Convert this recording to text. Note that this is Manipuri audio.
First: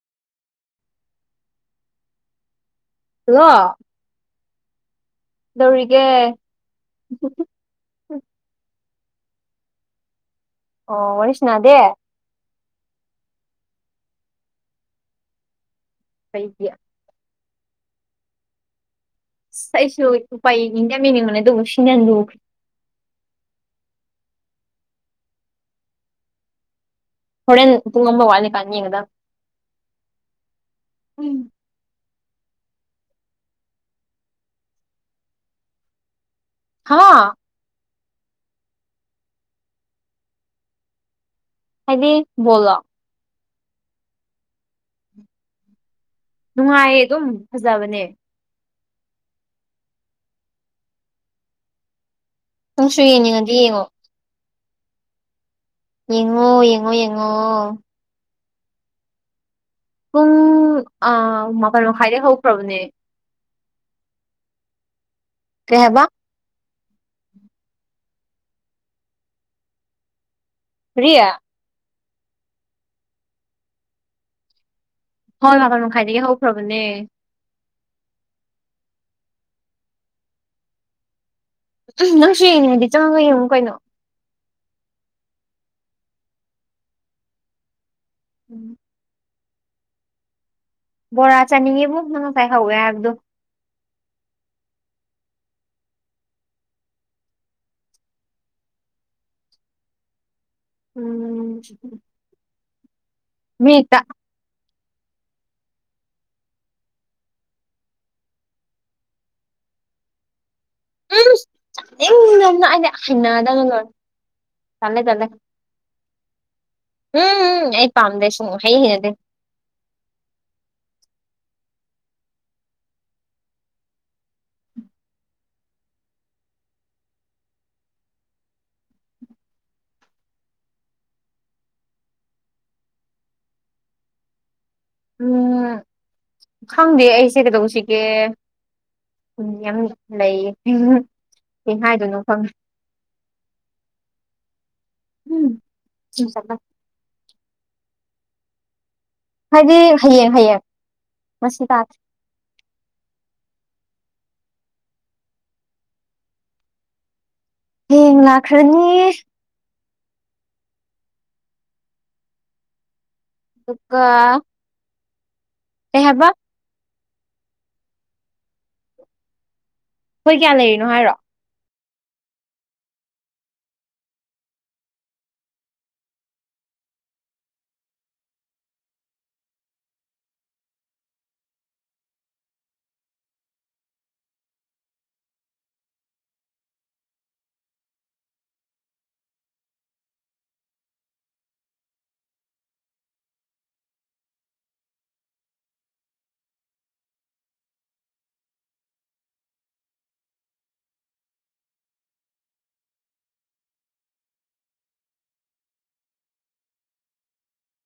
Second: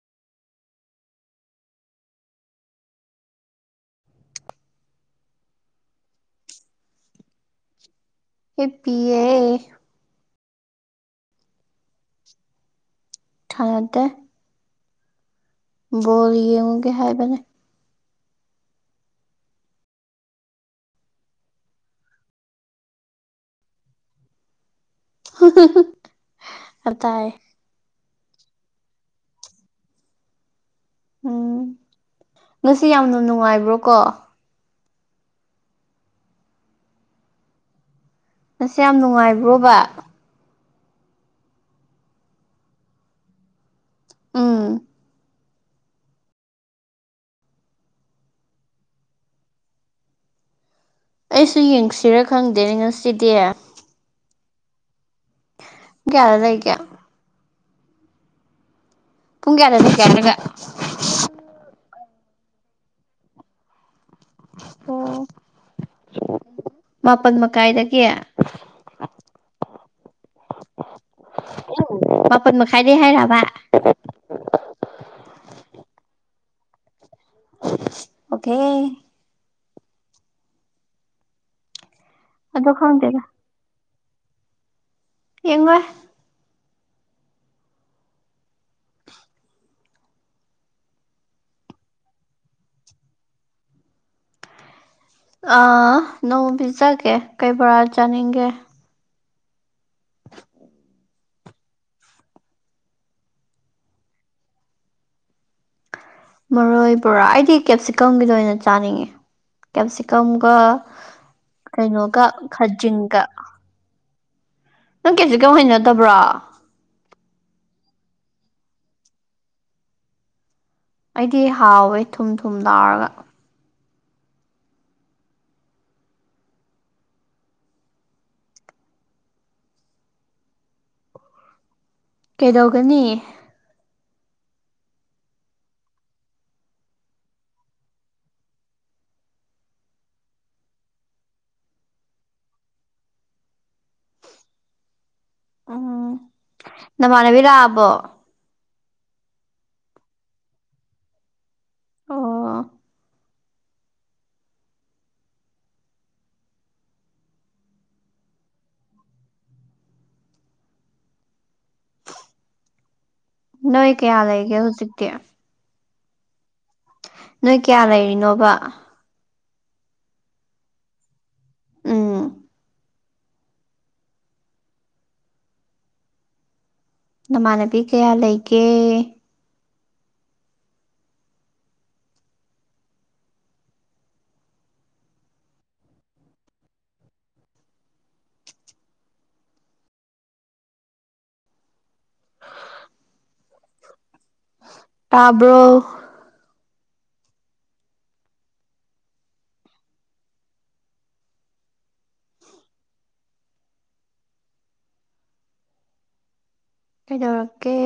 ꯍꯜꯂꯣ ꯗꯨꯔꯤꯒꯦ ꯍꯤꯞꯄꯤꯌꯦ ꯑꯣ ꯋꯔꯤꯁꯅꯥꯗꯦ ꯊꯅꯗꯦ ꯕꯣꯜ ꯀꯩꯒꯤ ꯌꯦꯡꯉꯨꯒꯦ ꯍꯥꯏꯕꯅꯤ ꯑꯩꯁꯨ ꯎꯄꯥꯏ ꯌꯦꯡꯗꯤ ꯌꯥꯝ ꯌꯦꯡꯅꯤꯡꯕꯅꯦ ꯑꯗꯨꯕꯨ ꯁꯤꯅ ꯍꯦꯟꯅ ꯂꯨꯒ꯭ꯔꯦ ꯑꯇꯥꯌꯦ ꯍꯧꯔꯦꯟ ꯄꯨꯡ ꯑꯃ ꯋꯥꯠꯂꯤꯀꯥꯟ ꯌꯦꯡꯒꯗꯧꯅꯦ ꯎꯝ ꯉꯁꯤ ꯌꯥꯝꯅ ꯅꯨꯡꯉꯥꯏꯕ꯭ꯔꯣ ꯀꯣ ꯍꯥ ꯑꯁ ꯌꯥꯝ ꯅꯨꯡꯉꯥꯏꯕ꯭ꯔꯣꯕ ꯍꯥꯏꯗꯤ ꯕꯣꯂꯣ ꯎꯝ ꯅꯨꯡꯉꯥꯏꯌꯦ ꯑꯗꯨꯝ ꯐꯖꯕꯅꯦ ꯑꯩꯁꯨ ꯌꯦꯡꯁꯤꯔ ꯈꯪꯗꯦ ꯅꯪꯁꯨ ꯉꯁꯤꯗꯤ ꯌꯦꯡꯅꯤꯡꯉꯗꯤ ꯌꯦꯡꯉꯣ ꯄꯨꯡ ꯀꯌꯥꯗ ꯌꯦꯡꯉꯣ ꯂꯩꯒꯦ ꯌꯦꯡꯉꯣ ꯌꯦꯡꯉꯣ ꯄꯨꯡ ꯀꯌꯥꯗꯗꯤ ꯄꯨꯡ ꯑꯥ ꯃꯥꯄꯜ ꯃꯈꯥꯏꯗꯩ ꯍꯧꯈ꯭ꯔꯕꯅꯦ ꯑꯣ ꯀꯩ ꯍꯥꯏꯕ ꯃꯥꯄꯜ ꯃꯈꯀꯥꯏꯗꯒꯤ ꯀꯔꯤ ꯃꯄꯠ ꯃꯈꯥꯏꯗꯩ ꯍꯥꯏꯔꯕ ꯍꯣꯏ ꯃꯥꯄꯜ ꯃꯈꯥꯏꯗꯒꯤ ꯍꯧꯈ꯭ꯔꯕꯅꯦ ꯑꯣꯀꯦ ꯅꯪꯁꯨ ꯑꯗꯣ ꯌꯦꯡꯉꯗꯤ ꯈꯪꯗꯦꯗ ꯆꯪꯉꯒ ꯌꯦꯡꯉꯨ ꯀꯩꯅꯣ ꯌꯦꯡꯉꯣꯏ ꯎꯝ ꯕꯣꯔꯥ ꯆꯥꯅꯤꯡꯉꯤꯕꯨ ꯅꯪꯅ ꯄꯥꯢꯍꯧꯏ ꯍꯥꯏꯕꯗꯣ ꯑ ꯅꯣꯡꯃ ꯄꯤꯖꯒꯦ ꯀꯩ ꯕꯣꯔꯥ ꯆꯥꯅꯤꯡꯒꯦ ꯎꯝ ꯃꯤꯇ ꯃꯔꯣꯏ ꯕꯣꯔꯥ ꯑꯩꯗꯤ ꯀꯦꯞꯁꯤꯀꯝꯒꯤꯗ ꯑꯣꯏꯅ ꯆꯥꯅꯤꯡꯉꯦ ꯀꯦꯞꯁꯤꯀꯝꯒ ꯀꯩꯅꯣꯒ ꯎꯝ ꯏꯪꯅ ꯑꯩꯅ ꯈꯖꯤꯡꯒ [unintelligible] ꯇꯜꯂꯦ ꯅꯪ ꯇꯜꯂꯦ ꯀꯦꯞꯁꯤꯀꯝ ꯍꯩꯅꯗꯕ꯭ꯔꯣ ꯎꯝ ꯑꯩ ꯄꯥꯝꯗꯦ ꯁꯨꯍꯩꯪꯍꯩꯅꯗꯦ ꯑꯩꯗꯤ ꯍꯥꯎꯋꯦ ꯊꯨꯝ ꯊꯨꯝ ꯂꯥꯎꯔꯒ ꯀꯩꯗꯧꯒꯅꯤ ꯎꯝ ꯈꯪꯗꯦ ꯑꯩꯁꯦ ꯀꯩꯗꯧꯁꯤꯒꯦ ꯈꯨꯟ ꯌꯥꯝ ꯂꯩꯌꯦ ꯀꯩ ꯍꯥꯏꯗꯣꯏꯅꯣ ꯈꯪ ꯎꯝ [unintelligible] ꯅꯃꯥꯟꯅꯕꯤ ꯂꯥꯛꯑꯕꯣ ꯍꯥꯏꯗꯤ ꯍꯌꯦꯡ ꯍꯌꯦꯡ ꯉꯁꯤ ꯇꯥꯗ꯭ꯔꯦ ꯑꯣ ꯍꯌꯦꯡ ꯂꯥꯛꯈ꯭ꯔꯅꯤ ꯅꯣꯏ ꯑꯗꯨꯒ ꯀꯌꯥ ꯂꯩꯒꯦ ꯍꯧꯖꯤꯛꯇꯤ ꯀꯩ ꯍꯥꯏꯕ ꯅꯣꯏ ꯀꯌꯥ ꯂꯩꯔꯤꯅꯣꯕ ꯑꯩꯈꯣꯏ ꯀꯌꯥ ꯂꯩꯔꯤꯅꯣ ꯍꯥꯏꯔꯣ ꯎꯝ ꯅꯃꯥꯟꯅꯕꯤ ꯀꯌꯥ ꯂꯩꯒꯦ ꯇꯥꯕ꯭ꯔꯣ ꯀꯩꯗꯧꯔꯛꯀꯦ